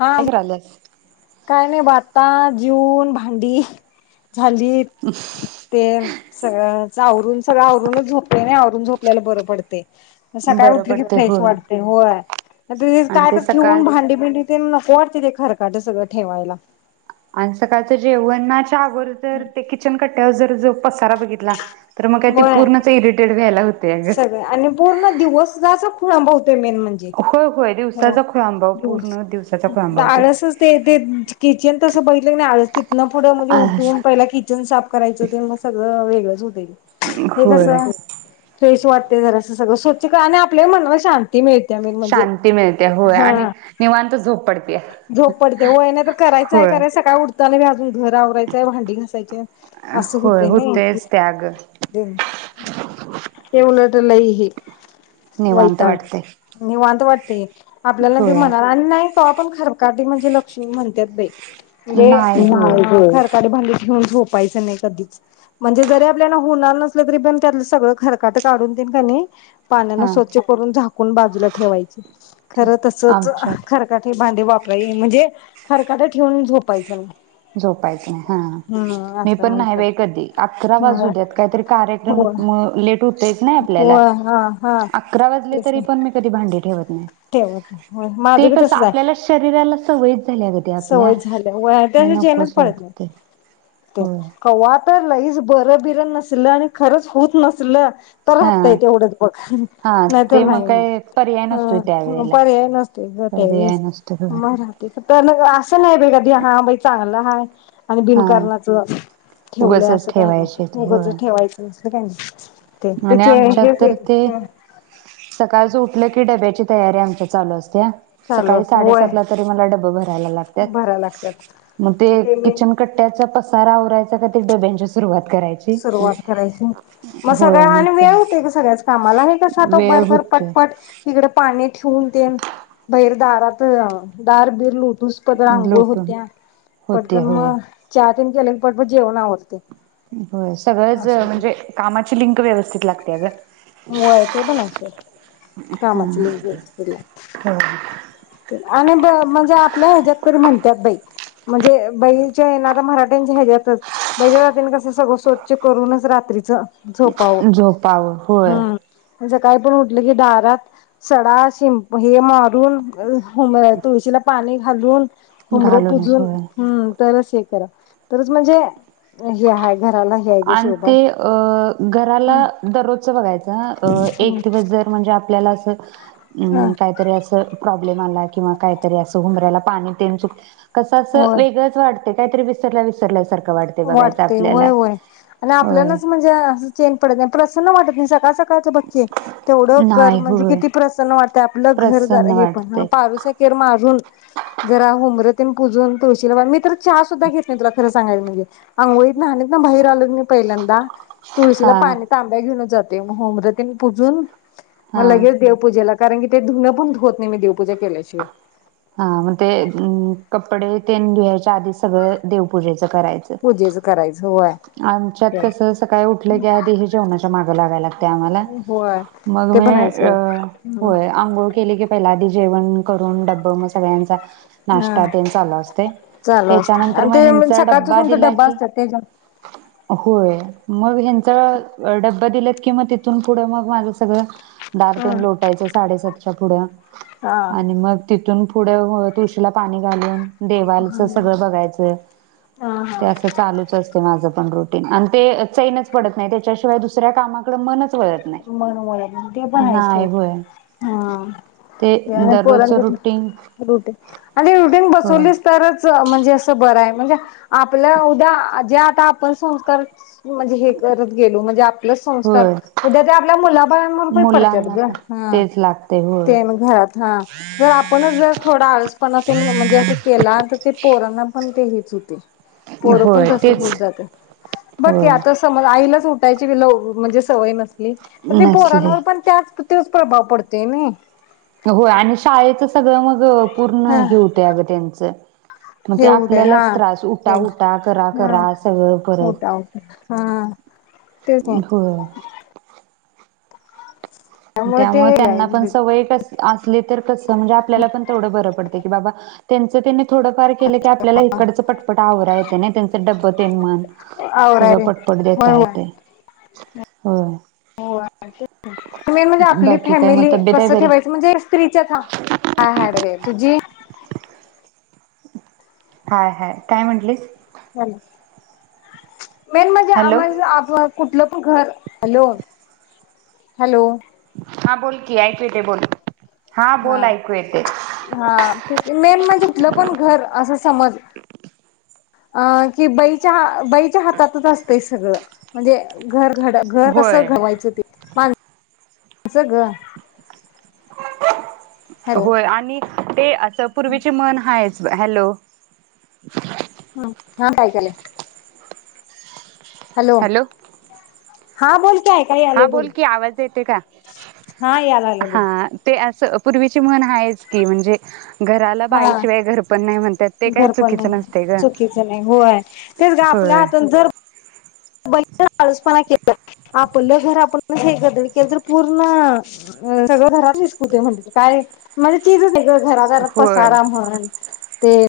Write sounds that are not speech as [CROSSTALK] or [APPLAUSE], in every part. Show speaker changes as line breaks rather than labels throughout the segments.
हा
काय कराव्यात?
काय नाही आता जीऊन भांडी भाजीत तेल सगळंच आवरून सगळं आवरूनच झोपले नाही आवरून झोपलेलं बरं पडतेय सकाळी
बरं
उठले की
पडतंय
फ्रेश
होय
वाटते होय
आणि
काय
ते
तर ठेवून
सकाळच
भांडी भिंडी ते [UNINTELLIGIBLE] ते ते खरकाट सगळं ठेवायला
आण सकाळचं जेवणनाच च्यावर जर ते किचन कट्ट्यावर जर जप पसारा बघितला तर मग काय ते
व्हय
पूर्णच इरिटेट व्हायला होतंय अगं.
सगळे आणि पूर्ण दिवस जा [UNINTELLIGIBLE] मेन म्हणजे
होय होय दिवसाचा खोळंबाव पूर्ण दिवसाचा खोळंबा होतोय.
आळसच ते ते किचन तसं बघितलं नाही आळस तिथनं पुढं म्हणजे उठून
असं
पहिला किचन साफ करायचं ते मग सगळं वेगळंच हु दे हे कस
होय.
फ्रेश वाटते जरा सगळं स्वच्छ क आणि आपलं मनवा शांत ते मिळते मेन म्हणजे
शांती मिळते होय आणि
हं
निवांत झोप पडते.
झोप पडते वय नाही तर करायचं आहे
होय
करायचं सकाळ उठत त्यानं बी अजून [INAUDIBLE] घर आवरायचंय भांडी घासायचेत असं
होय
होतंय नाही
होतयच ते अगं
ते उलट लै ही
निवांत
वैताग
वाटतंय.
निवांत वाट ते आपल्याला भी
होय
म्हणाला आणि नाही त्या पण खरकाटी म्हणजे लक्ष्मी म्हणत्यात बई [UNINTELLIGIBLE]
नाही होय
खरं खरकटी भांडी ठेवून झोपायचं नाही कधीच म्हणजे जरी आपल्याला होणार नसल तरी पण त्यातलं सगळं खरकाट काढून तेन क नाही पाण्यानं
हा
स्वच्छ करून झाक कोण बाजूला ठेवायची खरं तसच
आमच्यात
खरकाटी भांडी वापराय येईन म्हणजे खरकाट ठेवून झोपायचं नाही
झोपायचं नाही हां
हम्म
मी
असं
पण नाही
म्हणतात
बाई कधी आकरा वाजू देत काय तरी कार्यक्रम
हो
मुळं लेट होतयच ना
हो
आपल्याला
हा हा
आकरा वाजले
तेच
तरी पण मी कधी भांडी ठेवत नाही
ठेवत नइ हं
ते
माझं बी
कसं
तसच आहे
आपल्याला शरीराला सवयच झाल्या ग ते आपल्या
सवय झाल्या वाट
ते
त्यांनी जेनच
नकोच
पाळत नाही
वाटते
क
होय
कवा तर लईच बरं बिर नसलं आणि खरंच हूत नसलं तर
हा
राहतेय तेवढच बघ
हा
नाही तर
ते
नाही मग
काय पर्याय नसतोय
हां
त्यावेेळेला
पर्याय नसतो ग
पर्याय
त्यावेळीस
नसतो होय
म राहतीतं त्यानं ग असं नाही बई कधी हां बई चांगलं हाय आणि
हा
बिनकारणाचं ठेवलंय
उगचच
असं काय
ठेवायचे
नाही
होय
उगचच ठेवायचं [UNINTELLIGIBLE]
आणि
त्याचे
आमच्यात
हेच
तर
येत
ते, सकाळचं उठलं की डब्याची तयारी आमच्या चालू असते च
चालू
सकाळी
असते
साडे
होय
सातला तरी मला डब भर मला लागत्यात,
भराय लागतात
म ते
मग मी
किचन कट्ट्याचा पसारा आवराय आत्ता डब्यांची सुरुवात करायची.
सुरुवात करायची, मस् होय
मग
आणि
ते
वेळ होतंय ग सगळ्याच कामाला हे कसं आता
वेळ
भरभर
होतोय
पटपट इकडे पा हे ठेवून तेन, बैर दारात या दार बीर लो दुसपद अंघोळ
लोटून.
होत्या,
होते
पटकन म
होय
चा केले पर प जेवण आवरते
हो सगळंच म्हणजे कामाची लिंक व्यवस्थित लागत्या ग
व्हय ते पण आहे सोड कामाची लई गरज
होय
पडल्या आणि म्हणजे आपल्या ह्याच्यात तरी म्हणतात बाई म्हणजे बहीरच्या येणाऱ्या मरा [UNINTELLIGIBLE] आपण कसं सगळं स्वच्छ करूनच रात्रीच
झोपावं होय
म्हणजे काय पण उठलं की दारात सडा शिं हे मारून [UNINTELLIGIBLE] मग तुळशीला पाणी घालून हुमरं
घालूनच
पुजून
होय.
हम्म तरच हे करा तरच म्हणजे हे आहे घराला हे आहे ग
आणि
शोभा
ते अ
ह
घराला दररोजचं बघायचं हा अ एका दिवस जर म्हणजे आपल्याला [UNINTELLIGIBLE]
ह
हम्म काहीतरी असं प्रॉब्लेम आला किंवा काहीतरी असं हुंबऱ्याला पाणी तेन चुक कसं असं
होय
वेगळंच वाटतंय काहीतरी विसरल्या विसरल्या सार
वाटतंय व्हय व्हय आणि
होय
आपल्यालाच म्हणजे अस चैन पडत नाही असं नाही वाटतं सका बग की तेवढ कर
नाही
म्हणजे
होय
किती प्रसन्न वाटतं आपलं घर
प्रसन्न
हे पण
वाटते
पारुस मारून जरा हुंब ते पुजून तळशीला पाणी मी तर चहा सुद्धा घेत नाही तुला खरं सांगाय म्हणजे आंघोळीत न्हणीतंन बाहेर आलं कणी पहिल्यांदा तुळशीला
हा
पाणी तांब्या घेऊनच जात ते म हुंबर तेन पूजून म
हा.
लगेच देवपूजेला कारण की ते धुनं पण धुवत नाही मी देवपूजा केल्याशिवाय
हा म ते कपडे तेन धुवायच्या आधी सगळं देवपूजेच करायचं
पूजेचं करायचं होय.
आमच्यात कस सकाळी उठलं की आधी हे जेवणाच्या माग लागायला लागतंय आम्हाला
होय
मग
ते
मी
पण आहे सोड
होय आंघोळ केलं की पहिला आदी जेवण करून डब्बा म सगळ्यांचा
हा
नाष्टा तेन चालु असतंय
चालू असतय
त्याच्यानंतर
आणि
मग
ते
ह्यांचा
सकाळच
डब्बा
तुमचा
दिला
डब्बा
की
असत्यात त्याच्यात
होय मग ह्यांचा डब्बा दिलात कि मग तिथून पुढं मग माझं सगळं दार
हा
तेन लोटायचं साडेसात च्या पुढ आणि मग तिथून पुढं म तुळशीला पाणी घालून देवालच सगळं बघायचं
हा हा
ते असं चालूच असत माझं पण रोज आणि ते चैनच पडत नाही त्याच्याशिवाय दुसऱ्या कामाकड मनच वळत नाही.
ते पण आहेच
नाही होय ते
हा
दररोजच
पोरांचं
रुटीन
रुटीन आणि रुटीन
होय
बसवलीस तरच म्हणजे अस बरहाय म्हणजे आपल्या उद्या जे आता आपण संस्कार म्हणजे हे करत गेलो म्हणजे आपलंच संस्कार
होय
उद्या ते आपल्या मुलाबाळंवर प पडत्यात
मुलांना
ग
पण
हा
तेच लागते होय.
तेन घरात हा जर आपणच जर थोडा आळसपणा म्हणजे असं केला तर ते पोरांना पण ते हे होतय. पोर पण
होय
तस
तेच
होत जातात बघ की
होय
आता समज आईलाच उठायची ल म्हजे सवय नस ली तर ते
नसले
पोरांवर पण त्याच तोच प्रभाव पडतेय नय
होय आणि शाळेचं सगळं मग पूर्ण
हा
हे होतय अग त्यांच म
हे
ते
होऊ दे हा
आपल्यालाच त्रास उटा
हा
उटा करा करा सगळं परत
मोठा होत हा तेच नाही
होय. त्यामुळे त्यांना पण सवय कस असली तर कस म्हणजे आपल्याला पण तेवढं बरं पडतय बाबा त्यांच त्त्यांनी थोडंफार केलं की आपल्याला इकडचं पटपट आवरा येत नाय त्यांचं डब [UNINTELLIGIBLE]
आवरा
सगळं
रे
पटपट
होय
देता
होय
येतय हो.
हो मेन म्हणजे आपली फॅमिली कस ठेवायच म्हणजे स्त्री च्या हा--हाय हाय बरी हाय. तुझी
हाय हाय काय म्हटलीस?
चालेल. मेन म्हणजे
हॅलो
आमास्नी आपण कुठलं पण घर हॅलो हॅलो
हा बोल की ऐकू येते बोल.
हा
बोल ऐकू येते.
हा तेच की मेन म्हणजे कुठलं पण घर असं समज अ की बाई च्यार हातातच असत सगळ. म्हणजे घर घड घर कस
होय
घडवायचं ते मा अस ग.
[INAUDIBLE]
हॅलो
होय आणि ते असं पूर्वीची म्हन हायेच. हॅलो
हम्म हां काय केलय?
हॅलो
हा बोल की ऐकाय
हा
आलय
बोल की आवाज येते का?
हा यायला लागलय
हा
बोल
ते अस पूर्वीची म्हण आहेच की म्हणजे घराला
हा
बाईशिवाय घर पण नाही म्हणतात ते काय
घरपण
चुकीचं
नाही
नसते ग.
चुकीचं नाही होय तेच ग आपल्या
होय
हातुन जर आळसपणा केला आपलं घर आपण हे गधड केलं तर पूर्ण अ सगळं घरातल विसकटून होतोय म्हणतीस काय म्हणजे चीजच नाही गं. घरादारात
होय
पसारा म्हण ते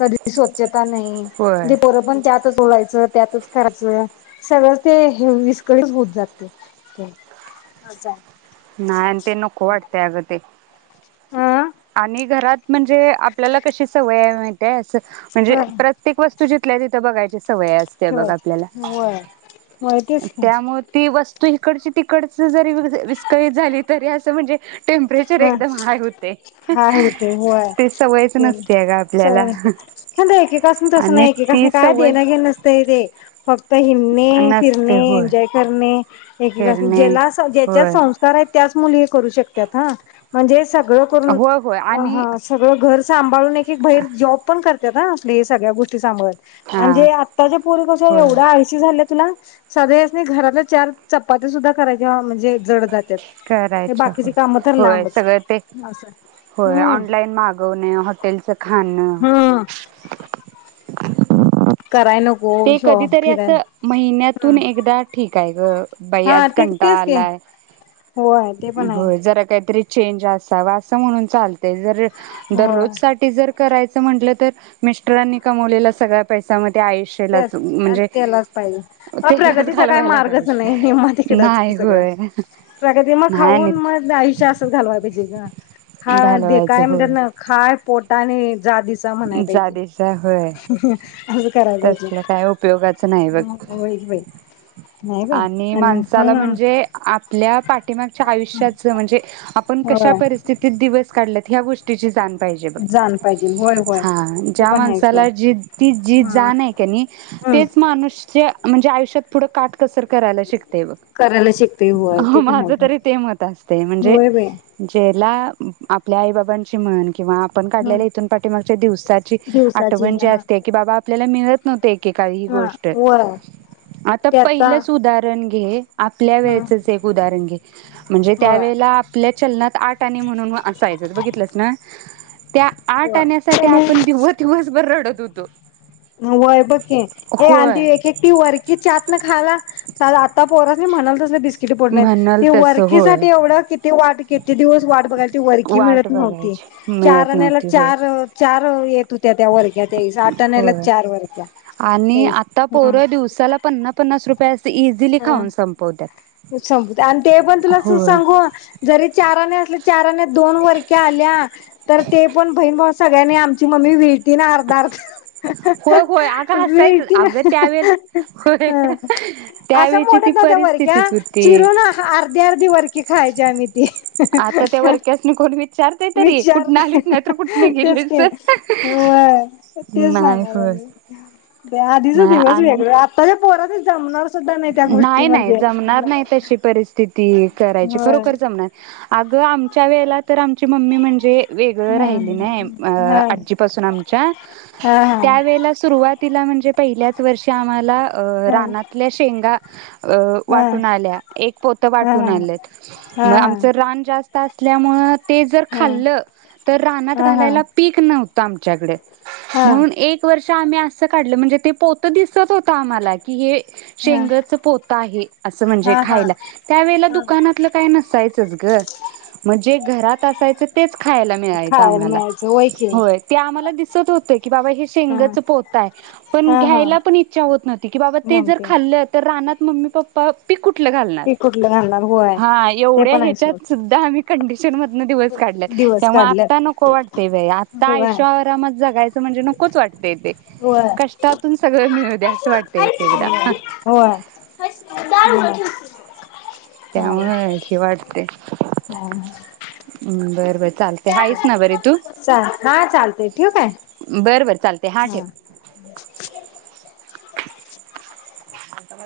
कधी सोचत दुकान नाही
होय
ते पोर पण त्यातच होऊ राहिले सर त्यातच करायचं. सगळंच ते हे विस्कळीत होत जातय.
नाही आण ते नको वाटतंय अगं ते
हा
आणि घरात म्हणजे आपल्याला कशी सवय हे माहितीये अस म्हणजे
अ
प्रत्येक वस्तूची तिथल्या तिथं बघायचे स सवय असतीया बघ आपल्याला
ठेवायचं होय होय तेच की
त्यामुळे ती वस तू इकडची तिकडच जरी वी-विस्कळीत झाली तरी असं म्हणजे टेम्परेचर एकदम हाय हूतय
हा होतेय होय ते
आहे का
सवय
आपल्याला
नसते हा ते एकेकास्नी तस
आणि
नाय
ती
एकेकासने काय
सवय
देण घेणं नसत ते फक पहिनणे फिरणे
नसते होय
एन्जॉय करणे एकेकास्नी
फिरणे
ज्याला ज्याच्या
होय
संस्कार आहेत त्याच मुली हे करू शकतात हा म्हणजेच? सगळं करून
होय होय आणि
हा सगळं घर सांभा सांभाळून एक एक बहीर जॉब पण करते त्या ना आपली सगळ्या गोष्टी सांभाळून
हा
आणि ते आत्ताचे पोरी कस
होय
एवढं आळशी झालेत ना सगळ्यांस्नी घराला चार चपाती सुद्धा करायच्या म्हणजे जड जात्यात
करायच्या
बाकीची
होय
काम
होय सगळं ते होय
हम्म
ऑनलाईन मागवण हॉटेलचं खाणं
हम्म
[INAUDIBLE]
कराय नको
ते
शो
कधीतरी अस
फिरायला ह
महिन्यातून एकदा ठीक आहे ग बाई आज
हा ते
कंटाळ
तेच की
आलाय
होय ते पण आहे
हो जरा काहीतरी चेंज असा व असं म्हणून चालतय जर
होय
दररोज साठी जर करायचं म्हटलं तर मिस्टरांनी कमवलेला सगळा पैसा पण ते आईकड
ते त्यालाच पाहिजे
तेलाच
प्रगतीचा काय
घालवायला
मार्गच
पाहिजे
नाही ने निम्म तकडच की
नाही
सगळ
होय
प्रगती मग
नाही आणि
खाऊन मग आयुष्य असच घालवापेजे खा काय
घालवायचं
म्हणतात
होय
ना खाय पोट आता आणि जा दिसा म्हणाय पाहिजे
जादेचा
असं कराय पाहिजे
त्या काय उपयोगाचं नाही बघ
होय बाई नाही बाई
आणि माणसाला
हा
म्हणजे आपल्या पाठीमागच्या आयुष्याच म्हणजे आपण कशा
होय
परिस्थितीत दिवस काढ ह गोष्टीची जाण पाहिजे बघ
जाण पाहिजे होय होय ते
ज्या
पण आहे का
माणसाला जाण तिच्या जाण
हा
हाय की नाही आहे की नाही तेच माणूस. म्हणजे आयुषत पुढं काट कसर करायला शिक
करायला शिकते होय ते पण
माझ
आहे
तरी ते मत असते म्हणजे
होय बाई
जे ला आपल्या आई बाबांची म्हण किंवा आपण
हा
काढलेल्या इथून पाठी मागच्या दिवसाची
दिवसाची
आठवण जी
हा
असते की बाबा आपल्याला मिळत नव्हते काही ह
हा
गोष्ट
वय
आता इथलच उदाहरण आण घे आपल्या
ह
वेळचच एक उदाहरण घे म्हणजे
होय
त्यावेेळेला आपल्या चलनात आट आणि म्हणून असायचं बघितलंस ना त्या आठ
होय
आणण्यासाठी
त्याने
आपण दिव दििवसभर रडत होतो तो
वय बघ ए आंधी
होय
एक एकटी वरकी ात ना खाला आता पोर बी म्हणाल तसं ड
म्हणाल तस होय
वरकीसाठी एवढ वरकीसाठी किती वाट किती दिवस वाट बघायला त वरकी
वाट
मिळत नव्हती
बघायची मिळत
चरण्याला
नव्हती होय
चार चार येत होती त्या वर्गाचे तय जात आणायला
होय आणि आता
हम्म.
पोर दिवसाला पन्ना पन्नास रुप ते इझिली
हा
खाऊन संपवत्यात
आणि ते पण तुला सांगू जरी चाराने अस चारने दोन वरक्या आल्या तर ते पण बहीणभाऊ सगळ्यांनी आमची मम्मी व ना अर्ध अर्ध
होय होय अगं हसायचंच
मिळती ना
अगं त्यावेळे होय
अशा
त्यावेळची ती
मोठ्यात नव्हत्या बर
परिस्थितीच होती
चिरून अर्धे अर्धी खायचे आम्ही ते
आता त्या वरक्यासनी कोण विचार
विचारते तेच की होय तेच
नाही
सांगा
होय
आधीच
नाही
दिवस
आणि
वेगळ आत्ता पोरा ते जमना
नाही नाही जमणार नाही तशी परिस्थिती करायची
होय
खरोखर जमणार नाही अगं आमच्या वेळेला तर आमची मम्मी म्हणजे वेगळ
हा
राहिली नये
हा
आजी पासून आमच्या
हा
त्यावेळी सुरवातीला म्हणजे पहिल्याच वर्षी आम्हाला
हा
रानातली शेंगा अ
हा हा
वाटून आल्या एक पोत
हा हा
वाटून आल्यात
हा हा
म
हा हा
आमच रान जास्त असल्यामुळे ते जर खाल्लं तर रानात
हा
घालायला पीक नव्हतं आमच्याकडे
हा
म्हणून एक वर्ष आम्ही असं काढलं म्हणजे ते पोत दिसत होत आम्हाला की हे शेंगच पोत आहे असं म्हणजे
हा हा
खायला त्यावेळे दुकानातलं काय नसायचंच ग म्हणजे घरात असायचं तेच खायला मिळायच
खायला
आम्हाला
मिळायचं की
होय ते आम्हाला दिसत होते की बाबा हे
हा
शेंगच पोतय पण
हा हा
घ्यायला पण इच्छा होत नव्हती की बा ते जर
नव्हते
खाल् तर राना ममी पप्पा पी कुठ कुठलं घालणार
ते कुठलं घालणार होय
हा
ते
एवढया
पण आहे सोड
ह्याच्यात सुद्धा आम्ही कंडीशन श्रीमतन दिवस काढले
दिवस
त्यामुळे
काढल्यात
आत्ता नको वाटतेय बाई आता
होय
आयशो आरामात जगायचं म्हणजे नकोच वाटतेय ते
होय
कष्टातून सगळं मिळू दे असं वाटतय एक एकदा
होय [UNINTELLIGIBLE] होय
त्यामुळे हे वाटतय
ह
बर बर चालते हायस ना बरी तू
हा [UNINTELLIGIBLE] चालतय ठेउ काय?
बर बर चालते
हा
ठेव. [UNINTELLIGIBLE]